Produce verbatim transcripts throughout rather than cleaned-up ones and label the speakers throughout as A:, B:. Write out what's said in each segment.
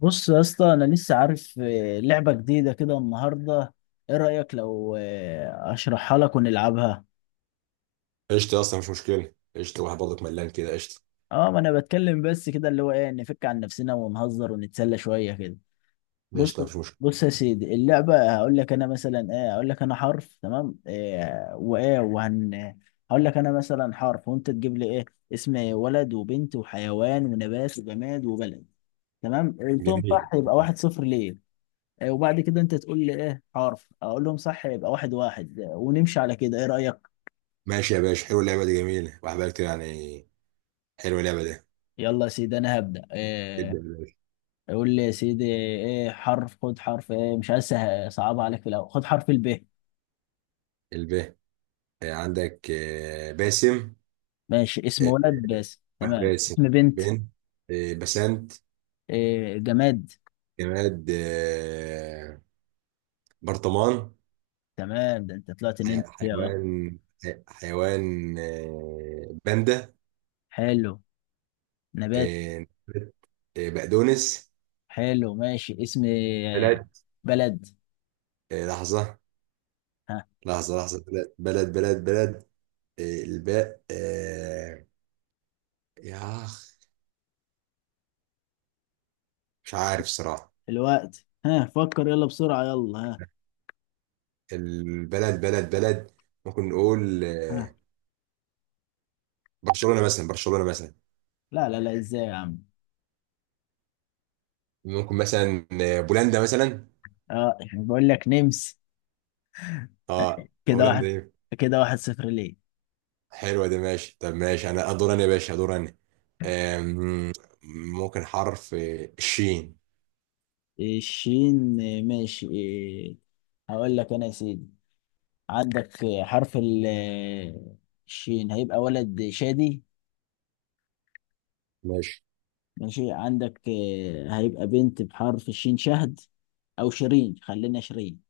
A: بص يا اسطى انا لسه عارف آه، لعبه جديده كده النهارده. ايه رايك لو آه، اشرحها لك ونلعبها.
B: قشطة يا اسطى، مش مشكلة. قشطة واحد برضك ملان كده. قشطة
A: اه ما انا بتكلم بس كده اللي هو ايه، نفك عن نفسنا ونهزر ونتسلى شويه كده. بص.
B: قشطة مش مشكلة.
A: بص يا سيدي اللعبه، هقول لك انا مثلا ايه، هقول لك انا حرف، تمام؟ إيه وايه وهن. هقول لك انا مثلا حرف وانت تجيب لي ايه، اسم ولد وبنت وحيوان ونبات وجماد وبلد. تمام، قلتهم
B: جميل.
A: صح يبقى واحد صفر ليه. آه، وبعد كده انت تقول لي ايه حرف، اقول لهم صح يبقى واحد واحد آه، ونمشي على كده. ايه رأيك؟
B: ماشي يا باشا، حلوة اللعبة دي. جميلة واحد بقى كتير يعني. حلوة اللعبة دي.
A: يلا يا سيدي انا هبدأ
B: ابدأ
A: إيه.
B: يا باشا.
A: قول لي يا سيدي ايه حرف، خد حرف ايه، مش عايز أسه- صعب عليك في الاول، خد حرف الب.
B: الب. آه، عندك آه، باسم.
A: ماشي، اسم
B: آه،
A: ولد بس؟
B: واحد
A: تمام.
B: باسم.
A: اسم بنت.
B: بن. آه، بسنت.
A: إيه جماد؟
B: جماد آه، برطمان.
A: تمام، ده انت طلعت
B: حي-
A: نمت فيها اه.
B: حيوان. حي- حيوان آه، باندا.
A: حلو. نبات.
B: آه، آه، بقدونس.
A: حلو ماشي. اسم آه،
B: بلد.
A: بلد.
B: آه، لحظة.
A: ها
B: لحظة لحظة. بلد بلد بلد بلد. الباء آه. يا أخ، مش عارف صراحة.
A: الوقت، ها فكر، يلا بسرعة، يلا ها.
B: البلد بلد بلد. ممكن نقول
A: ها،
B: آه، برشلونة مثلا، برشلونة مثلا.
A: لا لا لا، ازاي يا عم؟
B: ممكن مثلا آه، بولندا مثلا.
A: اه يعني بقول لك نمس.
B: اه
A: كده
B: هولندا
A: واحد.
B: دي.
A: كده واحد صفر ليه.
B: حلوة دي، ماشي. طب ماشي، أنا أدور، أنا يا باشا أدور أنا. آم، ممكن حرف آه، الشين.
A: الشين، آه، ماشي. آه، هقول لك انا يا سيدي عندك آه، حرف ال- آه، الشين، هيبقى ولد شادي.
B: ماشي.
A: ماشي، عندك آه، هيبقى بنت بحرف الشين شهد، او شيرين، خلينا شيرين.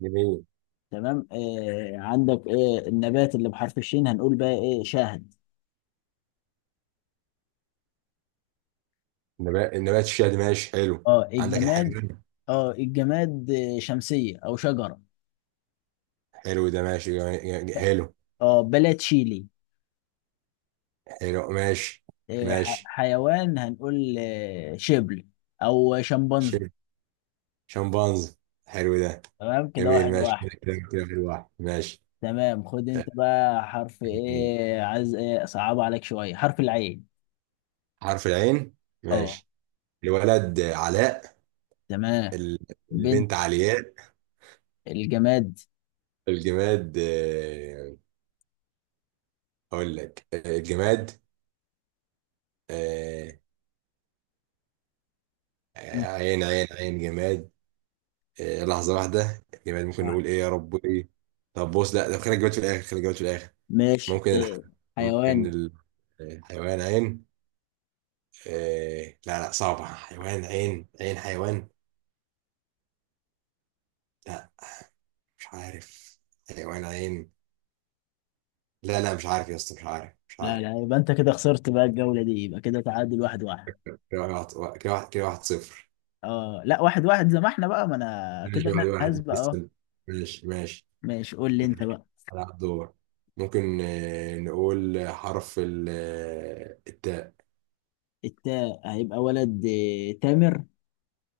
B: جميل.
A: تمام، آه، عندك آه، النبات اللي بحرف الشين هنقول بقى ايه؟ شاهد.
B: نبات، نبات الشيا دي. ماشي، حلو.
A: اه
B: عندك
A: الجماد.
B: الحيوان.
A: اه الجماد آه، شمسية او شجرة.
B: حلو ده. ماشي. جميل- جميل-
A: ب-
B: حلو.
A: اه بلد شيلي.
B: حلو. ماشي
A: إيه، ح-
B: ماشي.
A: حيوان هنقول إيه، شبل او شمبانزي.
B: شمبانز. حلو ده.
A: تمام، كده
B: جميل.
A: واحد
B: ماشي
A: واحد.
B: كده كده، شكراً. كده في الواحد. ماشي.
A: تمام، خد انت بقى حرف ايه، عايز ايه، صعب عليك شويه، حرف العين.
B: حرف العين.
A: اه.
B: ماشي. الولد علاء.
A: تمام.
B: ال-
A: بنت.
B: البنت علياء.
A: الجماد.
B: الجماد، آه، اقول لك آه، الجماد. آه،
A: مم.
B: عين عين عين جماد. آه، لحظة واحدة، الجماد ممكن
A: صح.
B: نقول ايه، يا رب ايه. طب بص، لا طب خلي الجماد في الاخر، خلي الجماد في الاخر.
A: ماشي.
B: ممكن الح...
A: إيه.
B: ممكن
A: حيوان.
B: ال- الحيوان عين. آه، لا لا صعبة. حيوان عين، عين حيوان. لا، مش عارف. حيوان عين. لا لا، مش عارف يا اسطى، مش عارف مش
A: لا
B: عارف.
A: لا، يبقى انت كده خسرت بقى الجوله دي، يبقى كده تعادل واحد واحد.
B: كده واحد، كده واحد، كده واحد صفر.
A: اه لا، واحد واحد زي ما احنا بقى، ما انا كده
B: ماشي.
A: انا
B: واحد
A: اللي
B: واحد
A: هسبق اه.
B: لسه. ماشي ماشي.
A: ماشي قول لي انت
B: ماشي
A: بقى.
B: على الدور. ممكن آه، نقول حرف ال- آه، التاء.
A: التاء هيبقى ولد إيه، تامر.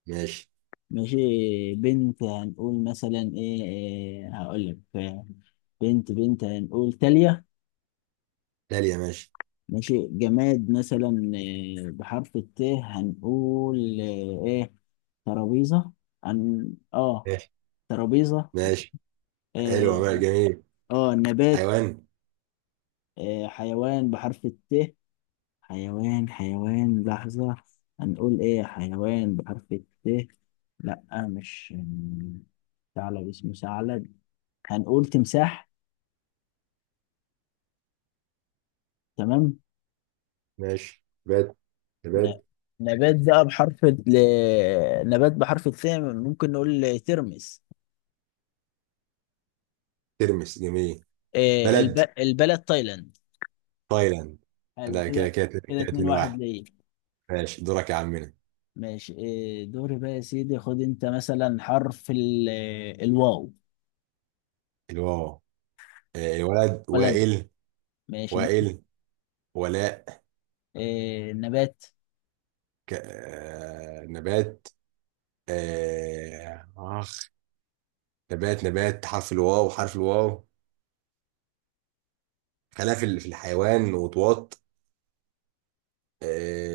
B: ماشي.
A: ماشي، بنت هنقول مثلا ايه, إيه هقول لك آه، بنت بنت هنقول تالية.
B: داليا ماشي.
A: ماشي، جماد مثلا إيه بحرف الت، هنقول ايه؟ إيه، ترابيزة. عن. اه
B: ماشي
A: ترابيزة.
B: ماشي.
A: إيه.
B: حلو. ماشي. جميل.
A: اه نبات.
B: حيوان.
A: إيه حيوان بحرف الت. حيوان حيوان لحظة، هنقول ايه حيوان بحرف الت. لا مش ثعلب، اسمه ثعلب. هنقول تمساح. تمام.
B: ماشي. نبات.
A: ن-
B: نبات
A: نبات بقى بحرف ال... نبات بحرف الث، ممكن نقول ترمس.
B: ترمس. جميل.
A: آه،
B: بلد
A: الب... البلد تايلاند.
B: تايلاند.
A: حلو
B: لا كده
A: كده،
B: كده
A: كده
B: كده،
A: اتنين
B: اتنين
A: واحد
B: واحد
A: ليه.
B: ماشي، دورك يا عمنا.
A: ماشي، آه، دوري بقى يا سيدي، خد انت مثلا حرف ال... الواو.
B: الواو. آه، الولد
A: بلد.
B: وائل.
A: ماشي.
B: وائل. ولاء.
A: آه، نبات.
B: ك... آه... نبات. آه... اخ. نبات نبات، حرف الواو، حرف الواو. خلاف في ال- في الحيوان وطواط.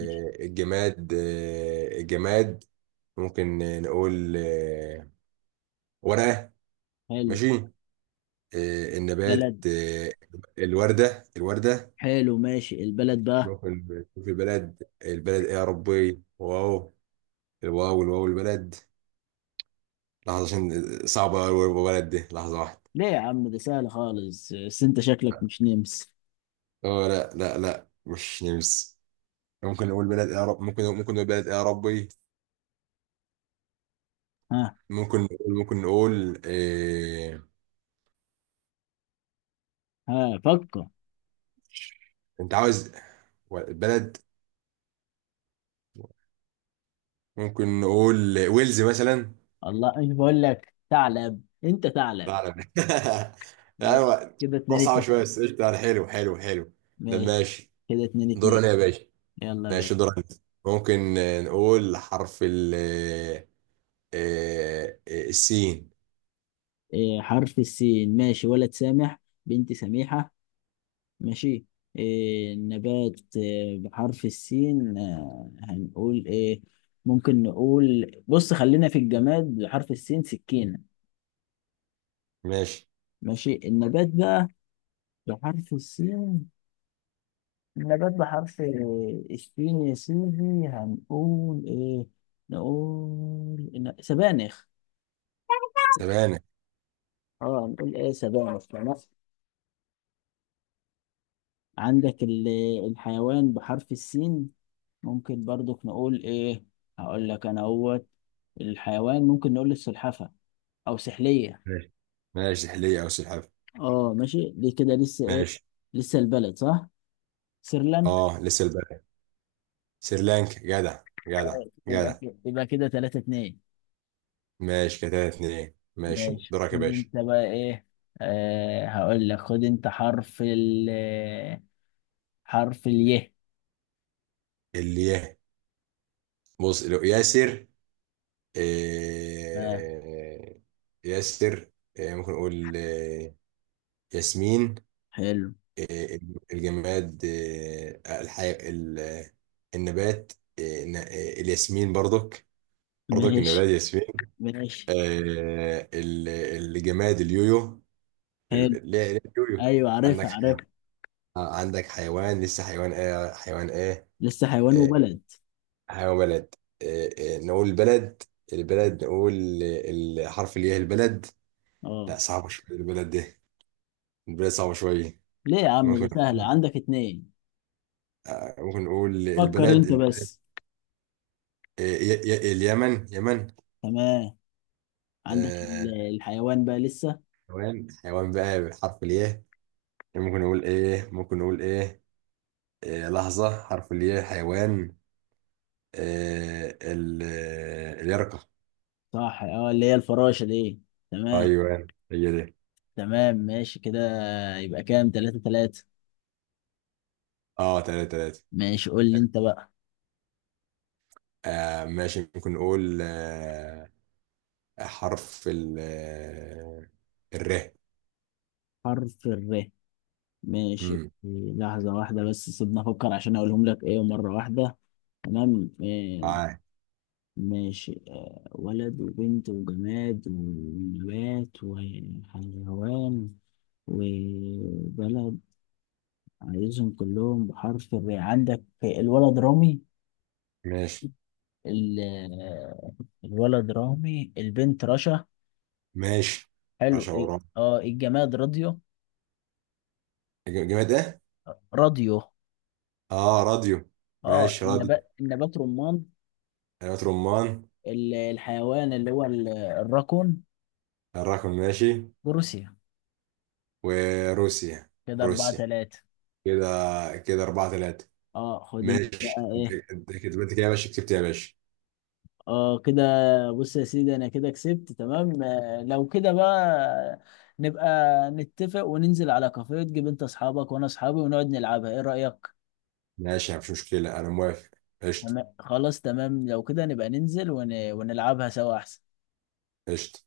A: ماشي.
B: الجماد، آه... الجماد. ممكن نقول آه... ورقة.
A: حلو.
B: ماشي. آه... النبات
A: بلد.
B: آه... الوردة، الوردة.
A: حلو ماشي البلد بقى.
B: ممكن تشوف البلد، البلد ايه يا ربي، واو. الواو الواو البلد. لحظة عشان آه، صعبة أوي البلد دي، لحظة واحدة.
A: ليه يا عم ده سهل خالص، بس انت شكلك مش نمس.
B: اه لا لا لا، مش نمس. ممكن نقول بلد اعراب، ممكن ممكن نقول بلد اعرابي.
A: ها.
B: ممكن نقول، ممكن نقول إيه...
A: ها فكر.
B: انت عاوز بلد. ممكن نقول ويلز مثلا.
A: الله، ايش بقول لك، ثعلب انت ثعلب.
B: لا لا.
A: ماشي
B: ايوه.
A: كده
B: ده
A: اتنين
B: صعب شويه
A: اتنين.
B: بس قشطة، يعني. حلو حلو حلو. ده
A: ماشي
B: ماشي.
A: كده اتنين اتنين
B: دورنا يا باشا.
A: يلا
B: ماشي
A: بقى.
B: دورنا. ممكن آه، نقول حرف ال آه، آه، آه، السين.
A: إيه حرف السين، ماشي، ولد سامح، بنت سميحة. ماشي. إيه نبات، إيه بحرف السين، آه، هنقول ايه. ممكن نقول، بص خلينا في الجماد بحرف السين، سكينة.
B: ماشي.
A: ماشي، النبات بقى بحرف السين، النبات بحرف السين يا سيدي، هنقول ايه. نقول إن- سبانخ.
B: سبانة.
A: اه نقول ايه، سبانخ، تمام. عندك ال- الحيوان بحرف السين، ممكن برضك نقول ايه، هقول لك انا اهوت. الحيوان ممكن نقول السلحفة او سحلية.
B: ماشي. ماشي سحلية أو سلحفاة.
A: اه ماشي، دي كده لسه ايه،
B: ماشي.
A: لسه البلد صح، سريلانكا.
B: اه لسه البلد سريلانكا. جدع جدع
A: يبقى
B: جدع.
A: كده، يبقى كده تلاتة اتنين.
B: ماشي كده اتنين. ماشي،
A: ماشي
B: دورك
A: خد
B: يا باشا.
A: انت بقى ايه. آه هقول لك، خد انت حرف ال، حرف اليه.
B: اللي يه. بص، لو ياسر.
A: آه.
B: إيه ياسر. إيه ممكن نقول إيه. ياسمين.
A: حلو.
B: إيه الجماد. إيه الحي... ال... النبات. إيه، ن- إيه الياسمين برضك. برضك النبات
A: ماشي.
B: ياسمين.
A: ماشي.
B: إيه. ال- الجماد اليويو.
A: حلو.
B: ليه. ليه اليويو.
A: ايوه،
B: عندك
A: عارفها عارفها.
B: آه، عندك حيوان لسه. حيوان ايه، حيوان ايه.
A: لسه حيوان
B: آه،
A: وبلد.
B: حيوان بلد. آه، آه، نقول بلد. البلد نقول آه، الحرف اللي هي البلد.
A: اه.
B: لا صعبة شوية البلد دي، البلد صعبة شوية.
A: ليه يا عم ده
B: ممكن
A: سهلة عندك اتنين.
B: آه، ممكن نقول
A: فكر
B: البلد،
A: انت
B: البلد
A: بس.
B: آه، ي- ي- اليمن، يمن.
A: تمام. عندك
B: آه،
A: ال- الحيوان بقى لسه.
B: حيوان حيوان بقى بحرف الياء. ممكن نقول ايه، ممكن نقول ايه. آه، لحظة حرف الياء حيوان. آه، ال- آه، اليرقة.
A: صح اه، اللي هي الفراشة دي. تمام.
B: ايوه هي دي.
A: تمام ماشي كده، يبقى كام، تلاتة تلاتة.
B: اه تلاتة تلاتة.
A: ماشي قول لي انت بقى.
B: آه ماشي. ممكن نقول آه، حرف ال آه، الر.
A: حرف الر. ماشي،
B: امم
A: لحظة واحدة بس سيبنا افكر عشان اقولهم لك ايه مرة واحدة. تمام. إيه،
B: معاك.
A: ماشي آه، ولد وبنت وجماد ونبات وحيوان وبلد، عايزهم كلهم بحرف الر. عندك الولد رامي.
B: ماشي
A: ال- الولد رامي البنت رشا.
B: ماشي.
A: حلو.
B: رشا
A: ايه
B: ورا.
A: اه، الجماد راديو.
B: ج- جماد ايه؟
A: راديو.
B: اه راديو.
A: اه
B: ماشي راديو.
A: النبات، النبات رمان.
B: حلويات رمان.
A: ال- الحيوان اللي هو ال- الراكون.
B: الرقم ماشي.
A: بروسيا.
B: وروسيا.
A: كده أربعة
B: روسيا.
A: تلاتة.
B: كده. كده أربعة ثلاثة.
A: اه خد انت بقى
B: ماشي، انت
A: ايه.
B: انت كده، انت كده يا باشا كسبت يا باشا.
A: اه كده. بص يا سيدي انا كده كسبت، تمام، آه، لو كده بقى نبقى نتفق وننزل على كافيه، تجيب انت اصحابك وانا اصحابي ونقعد نلعبها، ايه رأيك؟
B: ماشي، مفيش مشكلة، أنا موافق. قشطة.
A: تمام خلاص، تمام لو كده نبقى ننزل ون... ونلعبها سوا احسن.
B: قشطة.